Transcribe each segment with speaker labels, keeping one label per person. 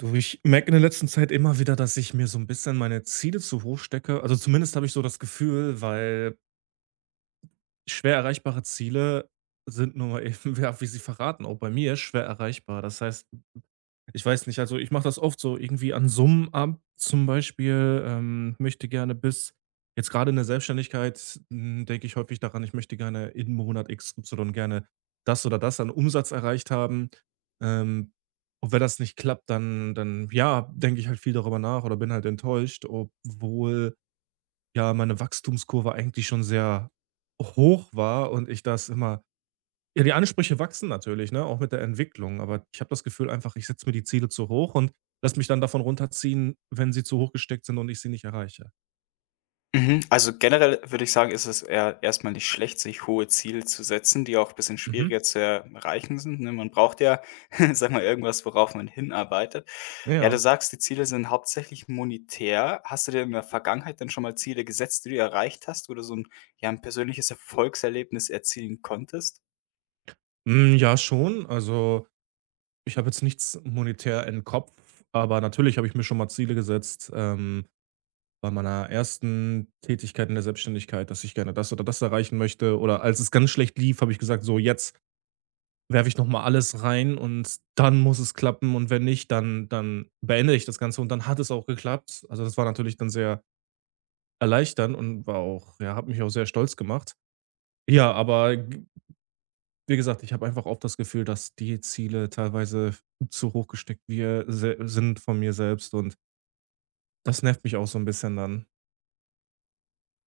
Speaker 1: Du, ich merke in der letzten Zeit immer wieder, dass ich mir so ein bisschen meine Ziele zu hoch stecke. Also, zumindest habe ich so das Gefühl, weil schwer erreichbare Ziele sind nur mal eben, ja, wie sie verraten, auch bei mir schwer erreichbar. Das heißt, ich weiß nicht, also ich mache das oft so irgendwie an Summen ab. Zum Beispiel möchte gerne bis jetzt gerade in der Selbstständigkeit denke ich häufig daran, ich möchte gerne in Monat X Y gerne das oder das an Umsatz erreicht haben. Ähm, und wenn das nicht klappt, dann ja, denke ich halt viel darüber nach oder bin halt enttäuscht, obwohl ja meine Wachstumskurve eigentlich schon sehr hoch war und ich das immer ja, die Ansprüche wachsen natürlich, ne, auch mit der Entwicklung, aber ich habe das Gefühl einfach, ich setze mir die Ziele zu hoch und lasse mich dann davon runterziehen, wenn sie zu hoch gesteckt sind und ich sie nicht erreiche.
Speaker 2: Mhm. Also, generell würde ich sagen, ist es eher erst nicht schlecht, sich hohe Ziele zu setzen, die auch ein bisschen
Speaker 1: Mhm.
Speaker 2: schwieriger zu erreichen sind, ne? Man braucht ja, sag mal, irgendwas, worauf man hinarbeitet. Ja, du
Speaker 1: Ja.
Speaker 2: sagst, die Ziele sind hauptsächlich monetär. Hast du dir in der Vergangenheit dann schon mal Ziele gesetzt, die du erreicht hast, oder ein persönliches Erfolgserlebnis erzielen konntest?
Speaker 1: Hm, ja, schon. Also, ich habe jetzt nichts monetär in Kopf, aber natürlich habe ich mir schon mal Ziele gesetzt, bei meiner ersten Tätigkeit in der Selbstständigkeit, dass ich gerne das oder das erreichen möchte oder als es ganz schlecht lief, habe ich gesagt: „So, jetzt werfe ich noch mal alles rein und dann muss es klappen und wenn nicht, dann beende ich das Ganze und dann hat es auch geklappt. Also, das war natürlich dann sehr erleichternd und war auch ja, hat mich auch sehr stolz gemacht. Ja, aber g wie gesagt, ich habe einfach oft das Gefühl, dass die Ziele teilweise zu hoch gesteckt wir se sind von mir selbst und das nervt mich auch so ein bisschen dann.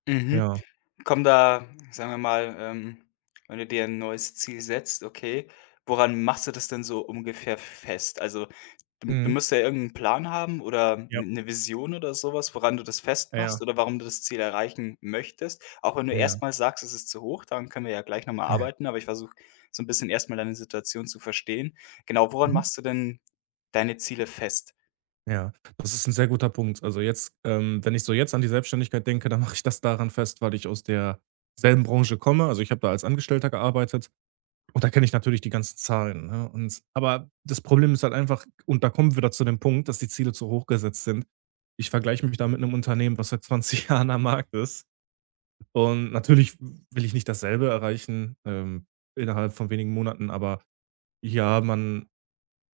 Speaker 2: Mhm.
Speaker 1: Ja.
Speaker 2: Kommen da, sagen wir mal, wenn du dir ein neues Ziel setzt, okay, woran machst du das denn so ungefähr fest? Also, du
Speaker 1: Mhm.
Speaker 2: musst ja irgendeinen Plan haben oder
Speaker 1: Ja.
Speaker 2: eine Vision oder sowas, woran du das festmachst
Speaker 1: Ja,
Speaker 2: oder warum du das Ziel erreichen möchtest. Auch wenn du
Speaker 1: ja.
Speaker 2: erstmal sagst, es ist zu hoch, daran können wir ja gleich nochmal
Speaker 1: Ja.
Speaker 2: arbeiten, aber ich versuche so ein bisschen erstmal deine Situation zu verstehen. Genau, woran
Speaker 1: Mhm.
Speaker 2: machst du denn deine Ziele fest?
Speaker 1: Ja, das ist ein sehr guter Punkt. Also, jetzt wenn ich so jetzt an die Selbstständigkeit denke, dann mache ich das daran fest, weil ich aus derselben Branche komme. Also, ich habe da als Angestellter gearbeitet und da kenne ich natürlich die ganzen Zahlen, ne? Und aber das Problem ist halt einfach und da kommen wir wieder zu dem Punkt, dass die Ziele zu hoch gesetzt sind. Ich vergleiche mich da mit 'nem Unternehmen, was seit 20 Jahren am Markt ist. Und natürlich will ich nicht dasselbe erreichen, innerhalb von wenigen Monaten, aber ja, man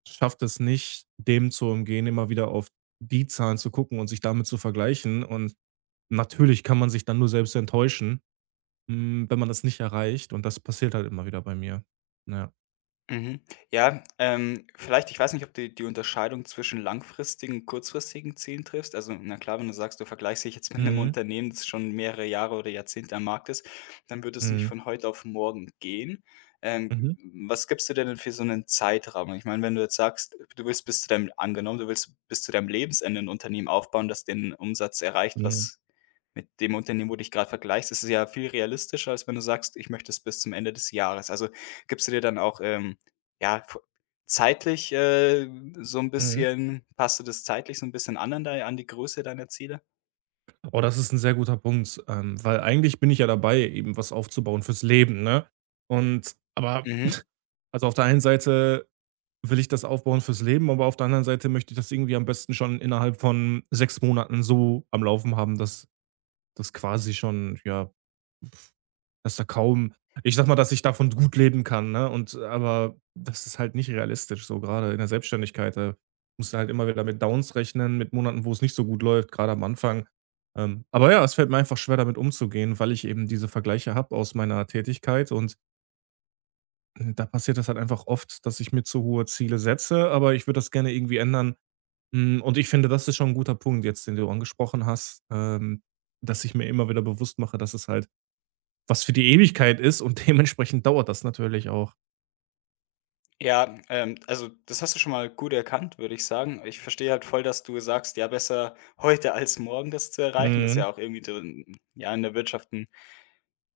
Speaker 1: schafft es nicht, dem zu umgehen, immer wieder auf die Zahlen zu gucken und sich damit zu vergleichen. Und natürlich kann man sich dann nur selbst enttäuschen, wenn man das nicht erreicht. Und das passiert halt immer wieder bei mir. Ja.
Speaker 2: Mhm. Ja, vielleicht, ich weiß nicht, ob du die Unterscheidung zwischen langfristigen und kurzfristigen Zielen triffst. Also, na klar, wenn du sagst, du vergleichst dich jetzt mit einem
Speaker 1: Mhm.
Speaker 2: Unternehmen, das schon mehrere Jahre oder Jahrzehnte am Markt ist, dann wird es nicht
Speaker 1: Mhm.
Speaker 2: von heute auf morgen gehen. Ähm,
Speaker 1: Mhm.
Speaker 2: was gibst du dir denn für so einen Zeitrahmen? Ich meine, wenn du jetzt sagst, du willst bis zu deinem, angenommen, du willst bis zu deinem Lebensende ein Unternehmen aufbauen, das den Umsatz erreicht,
Speaker 1: Mhm.
Speaker 2: was mit dem Unternehmen, wo du dich gerade vergleichst, ist es ja viel realistischer, als wenn du sagst, ich möchte es bis zum Ende des Jahres. Also gibst du dir dann auch ja, v zeitlich, so ein
Speaker 1: Mhm.
Speaker 2: bisschen passt du das zeitlich so ein bisschen an die Größe deiner Ziele?
Speaker 1: Oh, das ist ein sehr guter Punkt, weil eigentlich bin ich ja dabei, eben was aufzubauen fürs Leben, ne? Und aber
Speaker 2: Mhm.
Speaker 1: also, auf der einen Seite will ich das aufbauen fürs Leben, aber auf der anderen Seite möchte ich das irgendwie am besten schon innerhalb von 6 Monaten so am Laufen haben, dass das quasi schon ja, dass da kaum ich sag mal, dass ich davon gut leben kann, ne? Und aber das ist halt nicht realistisch so, gerade in der Selbstständigkeit, da musst du halt immer wieder mit Downs rechnen, mit Monaten, wo es nicht so gut läuft, gerade am Anfang. Aber ja, es fällt mir einfach schwer, damit umzugehen, weil ich eben diese Vergleiche habe aus meiner Tätigkeit und da passiert das halt einfach oft, dass ich mir zu hohe Ziele setze, aber ich würde das gerne irgendwie ändern. Und ich finde, das ist schon ein guter Punkt jetzt, den du angesprochen hast, dass ich mir immer wieder bewusst mache, dass es halt was für die Ewigkeit ist und dementsprechend dauert das natürlich auch.
Speaker 2: Ja, also, das hast du schon mal gut erkannt, würde ich sagen. Ich verstehe halt voll, dass du sagst: „Ja, besser heute als morgen das zu erreichen.“ Das ist ja
Speaker 1: Mhm.
Speaker 2: auch irgendwie drin ja, in der Wirtschaft ein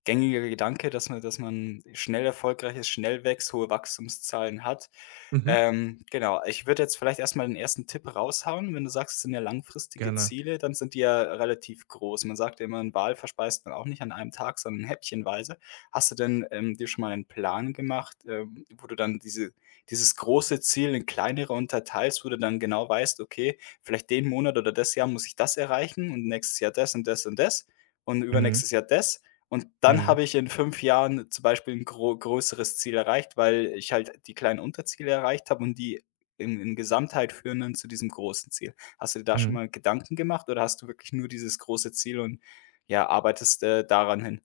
Speaker 2: gängiger Gedanke, dass man schnell erfolgreich ist, schnell wächst, hohe Wachstumszahlen hat.
Speaker 1: Mhm.
Speaker 2: Genau, ich würde jetzt vielleicht erst mal den ersten Tipp raushauen. Wenn du sagst, es sind ja langfristige
Speaker 1: Gerne.
Speaker 2: Ziele, dann sind die ja relativ groß. Man sagt ja immer, ein Wal verspeist man auch nicht an einem Tag, sondern häppchenweise. Hast du denn, dir schon mal einen Plan gemacht, wo du dann dieses große Ziel in kleinere unterteilst, wo du dann genau weißt: „Okay, vielleicht den Monat oder das Jahr muss ich das erreichen und nächstes Jahr das und das und das und
Speaker 1: Mhm.
Speaker 2: übernächstes Jahr das.“ Und dann
Speaker 1: Mhm.
Speaker 2: habe ich in 5 Jahren zum Beispiel ein größeres Ziel erreicht, weil ich halt die kleinen Unterziele erreicht habe und die in Gesamtheit führen dann zu diesem großen Ziel. Hast du dir da schon
Speaker 1: Mhm.
Speaker 2: mal Gedanken gemacht oder hast du wirklich nur dieses große Ziel und, ja, arbeitest, daran hin?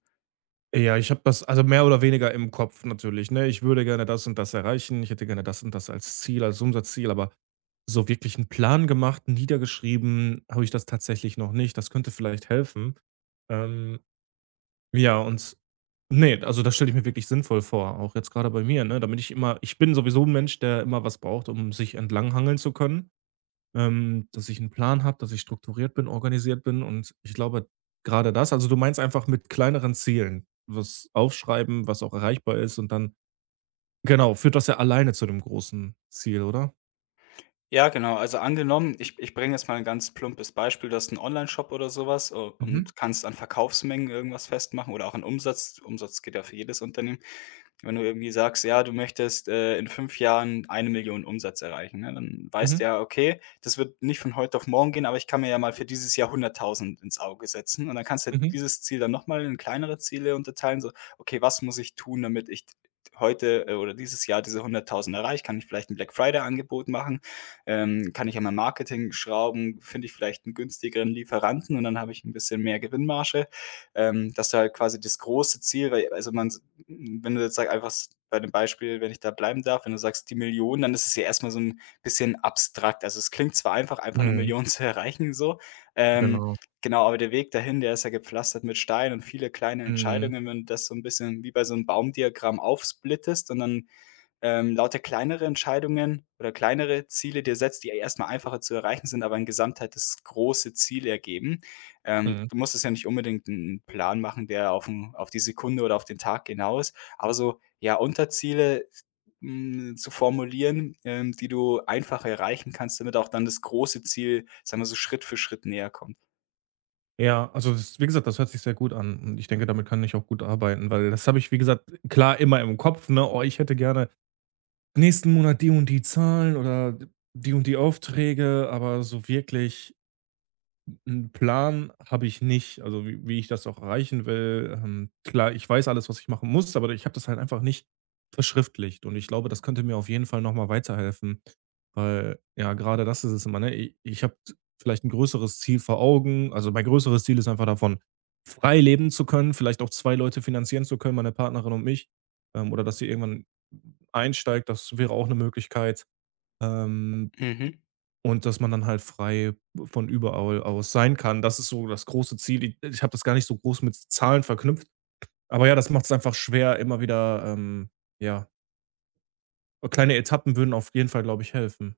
Speaker 1: Ja, ich habe das also mehr oder weniger im Kopf natürlich, ne? Ich würde gerne das und das erreichen. Ich hätte gerne das und das als Ziel, als Umsatzziel, aber so wirklich einen Plan gemacht, niedergeschrieben, habe ich das tatsächlich noch nicht. Das könnte vielleicht helfen. Ähm, ja, und ne, also das stelle ich mir wirklich sinnvoll vor, auch jetzt gerade bei mir, ne? Damit ich immer ich bin sowieso ein Mensch, der immer was braucht, um sich entlanghangeln zu können, dass ich einen Plan habe, dass ich strukturiert bin, organisiert bin und ich glaube, gerade das also, du meinst einfach mit kleineren Zielen was aufschreiben, was auch erreichbar ist und dann genau, führt das ja alleine zu dem großen Ziel, oder?
Speaker 2: Ja, genau. Also, angenommen, ich bringe jetzt mal ein ganz plumpes Beispiel. Du hast einen Online-Shop oder sowas was
Speaker 1: Mhm,
Speaker 2: und kannst an Verkaufsmengen irgendwas festmachen oder auch an Umsatz. Umsatz geht ja für jedes Unternehmen. Wenn du irgendwie sagst, ja, du möchtest, in 5 Jahren 1 Million Umsatz erreichen, ne? Dann weißt
Speaker 1: mhm,
Speaker 2: du ja, okay, das wird nicht von heute auf morgen gehen, aber ich kann mir ja mal für dieses Jahr 100.000 ins Auge setzen. Und dann kannst du
Speaker 1: mhm.
Speaker 2: dieses Ziel dann noch mal in kleinere Ziele unterteilen, so: „Okay, was muss ich tun, damit ich heute, oder dieses Jahr diese 100.000 erreiche? Kann ich vielleicht ein Black Friday Angebot machen? Kann ich an meinem Marketing schrauben? Finde ich vielleicht einen günstigeren Lieferanten und dann habe ich ein bisschen mehr Gewinnmarge?“ Dass du halt quasi das große Ziel weil also, man wenn du jetzt sag einfach s bei dem Beispiel, wenn ich da bleiben darf, wenn du sagst, die Million, dann ist es ja erstmal so ein bisschen abstrakt. Also, es klingt zwar einfach, einfach eine
Speaker 1: Mhm,
Speaker 2: Million zu erreichen so, ähm,
Speaker 1: genau.
Speaker 2: genau, aber der Weg dahin, der ist ja gepflastert mit Steinen und viele kleine
Speaker 1: Mhm,
Speaker 2: Entscheidungen. Wenn du das so ein bisschen wie bei so einem Baumdiagramm aufsplittest und dann lauter kleinere Entscheidungen oder kleinere Ziele dir setzt, die erstmal einfacher zu erreichen sind, aber in Gesamtheit das große Ziel ergeben. Ähm,
Speaker 1: mhm.
Speaker 2: du musst es ja nicht unbedingt einen Plan machen, der auf die Sekunde oder auf den Tag genau ist, aber so, ja, Unterziele, zu formulieren, die du einfacher erreichen kannst, damit auch dann das große Ziel, sagen wir so, Schritt für Schritt näher kommt.
Speaker 1: Ja, also, das wie gesagt, das hört sich sehr gut an und ich denke, damit kann ich auch gut arbeiten, weil das habe ich, wie gesagt, klar immer im Kopf, ne: „Oh, ich hätte gerne nächsten Monat die und die Zahlen oder die und die Aufträge", aber so wirklich einen Plan habe ich nicht, also wie ich das auch erreichen will. Klar, ich weiß alles, was ich machen muss, aber ich habe das halt einfach nicht verschriftlicht und ich glaube, das könnte mir auf jeden Fall noch mal weiterhelfen, weil ja, gerade das ist es immer, ne? I ich habe vielleicht ein größeres Ziel vor Augen. Also, mein größeres Ziel ist einfach davon, frei leben zu können, vielleicht auch 2 Leute finanzieren zu können, meine Partnerin und mich, oder dass sie irgendwann einsteigt, das wäre auch eine Möglichkeit. Ähm
Speaker 2: Mhm,
Speaker 1: und dass man dann halt frei von überall aus sein kann. Das ist so das große Ziel. I ich habe das gar nicht so groß mit Zahlen verknüpft. Aber ja, das macht es einfach schwer, immer wieder, ja, kleine Etappen würden auf jeden Fall, glaube ich, helfen,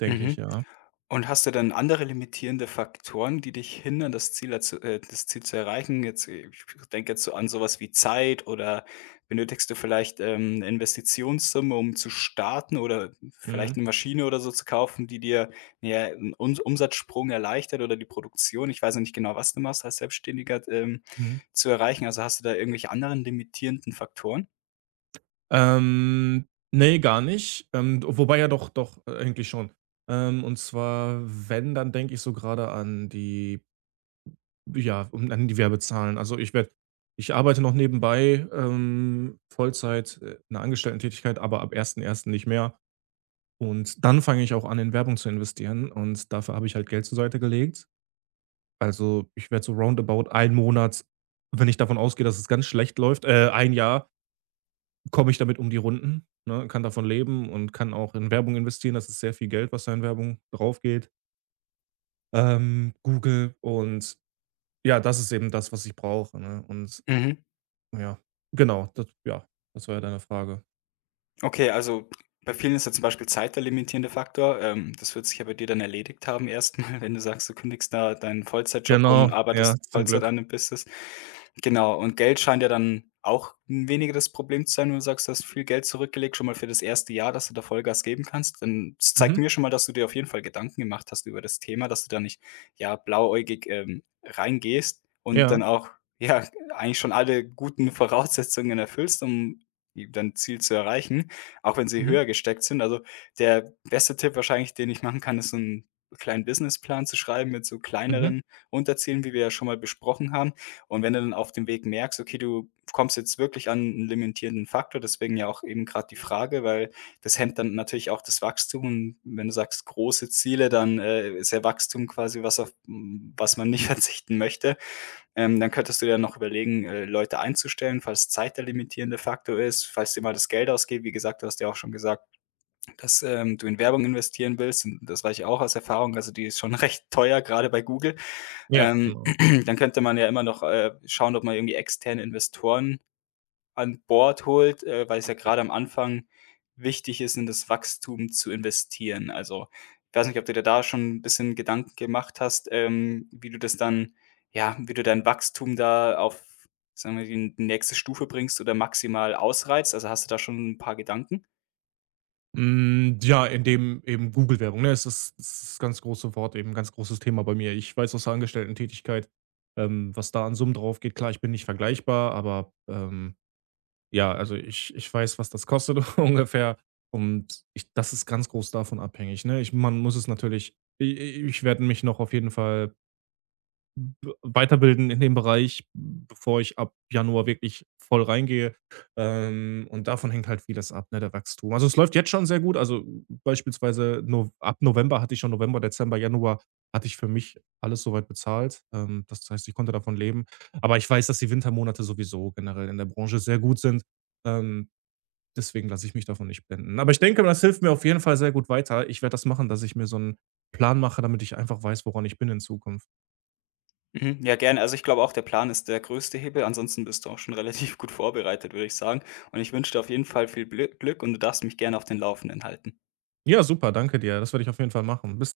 Speaker 1: denke ich,
Speaker 2: mhm.
Speaker 1: ja.
Speaker 2: Und hast du dann andere limitierende Faktoren, die dich hindern, das Ziel dazu das Ziel zu erreichen? Jetzt, ich denke jetzt so an sowas wie Zeit oder benötigst du vielleicht, 'ne Investitionssumme, um zu starten oder vielleicht
Speaker 1: Mhm,
Speaker 2: eine Maschine oder so zu kaufen, die dir, ja, 'n Umsatzsprung erleichtert oder die Produktion, ich weiß ja nicht genau, was du machst als Selbstständiger,
Speaker 1: mhm.
Speaker 2: zu erreichen. Also, hast du da irgendwelche anderen limitierenden Faktoren?
Speaker 1: Ähm, ne, gar nicht. Wobei ja doch, doch, eigentlich schon. Und zwar, wenn, dann denke ich so gerade an die, ja, um dann die Werbezahlen. Also, ich arbeite noch nebenbei, Vollzeit, Angestellten Tätigkeit, aber ab ersten nicht mehr. Und dann fange ich auch an, in Werbung zu investieren und dafür habe ich halt Geld zur Seite gelegt. Also, ich werde so roundabout 1 Monat, wenn ich davon ausgehe, dass es ganz schlecht läuft, 1 Jahr, komme ich damit um die Runden, ne, kann davon leben und kann auch in Werbung investieren. Das ist sehr viel Geld, was da in Werbung draufgeht. Google und ja, das ist eben das, was ich brauche, ne? Und
Speaker 2: Mhm.
Speaker 1: ja, genau, das ja, das war ja deine Frage.
Speaker 2: Okay, also bei vielen ist ja zum Beispiel Zeit der limitierende Faktor. Das wird sich ja bei dir dann erledigt haben erstmal, wenn du sagst, du kündigst da deinen Vollzeitjob und
Speaker 1: Genau, ja,
Speaker 2: arbeitest
Speaker 1: zum
Speaker 2: Vollzeit
Speaker 1: Glück.
Speaker 2: an dem Business. Genau, und Geld scheint ja dann auch weniger das Problem zu sein, wenn du sagst, du hast viel Geld zurückgelegt, schon mal für das erste Jahr, dass du da Vollgas geben kannst. Dann das zeigt
Speaker 1: Mhm,
Speaker 2: mir schon mal, dass du dir auf jeden Fall Gedanken gemacht hast über das Thema, dass du da nicht, ja, blauäugig, reingehst und dann
Speaker 1: ja,
Speaker 2: auch, ja, eigentlich schon alle guten Voraussetzungen erfüllst, um i dein Ziel zu erreichen, auch wenn sie
Speaker 1: mhm,
Speaker 2: höher gesteckt sind. Also, der beste Tipp wahrscheinlich, den ich machen kann, ist so 'n kleinen Businessplan zu schreiben mit so
Speaker 1: mhm,
Speaker 2: kleineren Unterzielen, wie wir ja schon mal besprochen haben. Und wenn du dann auf dem Weg merkst, okay, du kommst jetzt wirklich an 'n limitierenden Faktor, deswegen ja auch eben gerade die Frage, weil das hemmt dann natürlich auch das Wachstum. Und wenn du sagst, große Ziele, dann, ist ja Wachstum quasi was, auf was man nicht verzichten möchte. Dann könntest du dir noch überlegen, Leute einzustellen, falls Zeit der limitierende Faktor ist, falls dir mal das Geld ausgeht. Wie gesagt, du hast ja auch schon gesagt, dass, du in Werbung investieren willst und das weiß ich auch aus Erfahrung. Also, die ist schon recht teuer, gerade bei Google.
Speaker 1: ja,
Speaker 2: Ähm,
Speaker 1: genau.
Speaker 2: Dann könnte man ja immer noch, schauen, ob man irgendwie externe Investoren an Bord holt, weil es ja gerade am Anfang wichtig ist, in das Wachstum zu investieren. Also, ich weiß nicht, ob du dir da schon ein bisschen Gedanken gemacht hast, wie du das dann ja, wie du dein Wachstum da auf, sagen wir, die nächste Stufe bringst oder maximal ausreizt? Also, hast du da schon ein paar Gedanken?
Speaker 1: Hm, ja, in dem eben Google-Werbung, ne? Es ist ganz große Wort eben, ganz großes Thema bei mir. Ich weiß aus der Angestellten-Tätigkeit, was da an Summen draufgeht. Klar, ich bin nicht vergleichbar, aber, ja, also ich weiß, was das kostet ungefähr und ich das ist ganz groß davon abhängig, ne? Ich man muss es natürlich. I ich werde mich noch auf jeden Fall b weiterbilden in dem Bereich, bevor ich ab Januar wirklich voll reingehe. Und davon hängt halt vieles ab, ne, der Wachstum. Also, es läuft jetzt schon sehr gut. Also, beispielsweise Nov ab November hatte ich schon November, Dezember, Januar hatte ich für mich alles soweit bezahlt. Das heißt, ich konnte davon leben. Aber ich weiß, dass die Wintermonate sowieso generell in der Branche sehr gut sind. Ähm, deswegen lasse ich mich davon nicht blenden. Aber ich denke, das hilft mir auf jeden Fall sehr gut weiter. Ich werde das machen, dass ich mir so einen Plan mache, damit ich einfach weiß, woran ich bin in Zukunft.
Speaker 2: Mhm, ja, gerne. Also, ich glaube auch, der Plan ist der größte Hebel. Ansonsten bist du auch schon relativ gut vorbereitet, würde ich sagen. Und ich wünsche dir auf jeden Fall viel Glück und du darfst mich gerne auf den Laufenden halten.
Speaker 1: Ja, super, danke dir. Das werde ich auf jeden Fall machen. Bis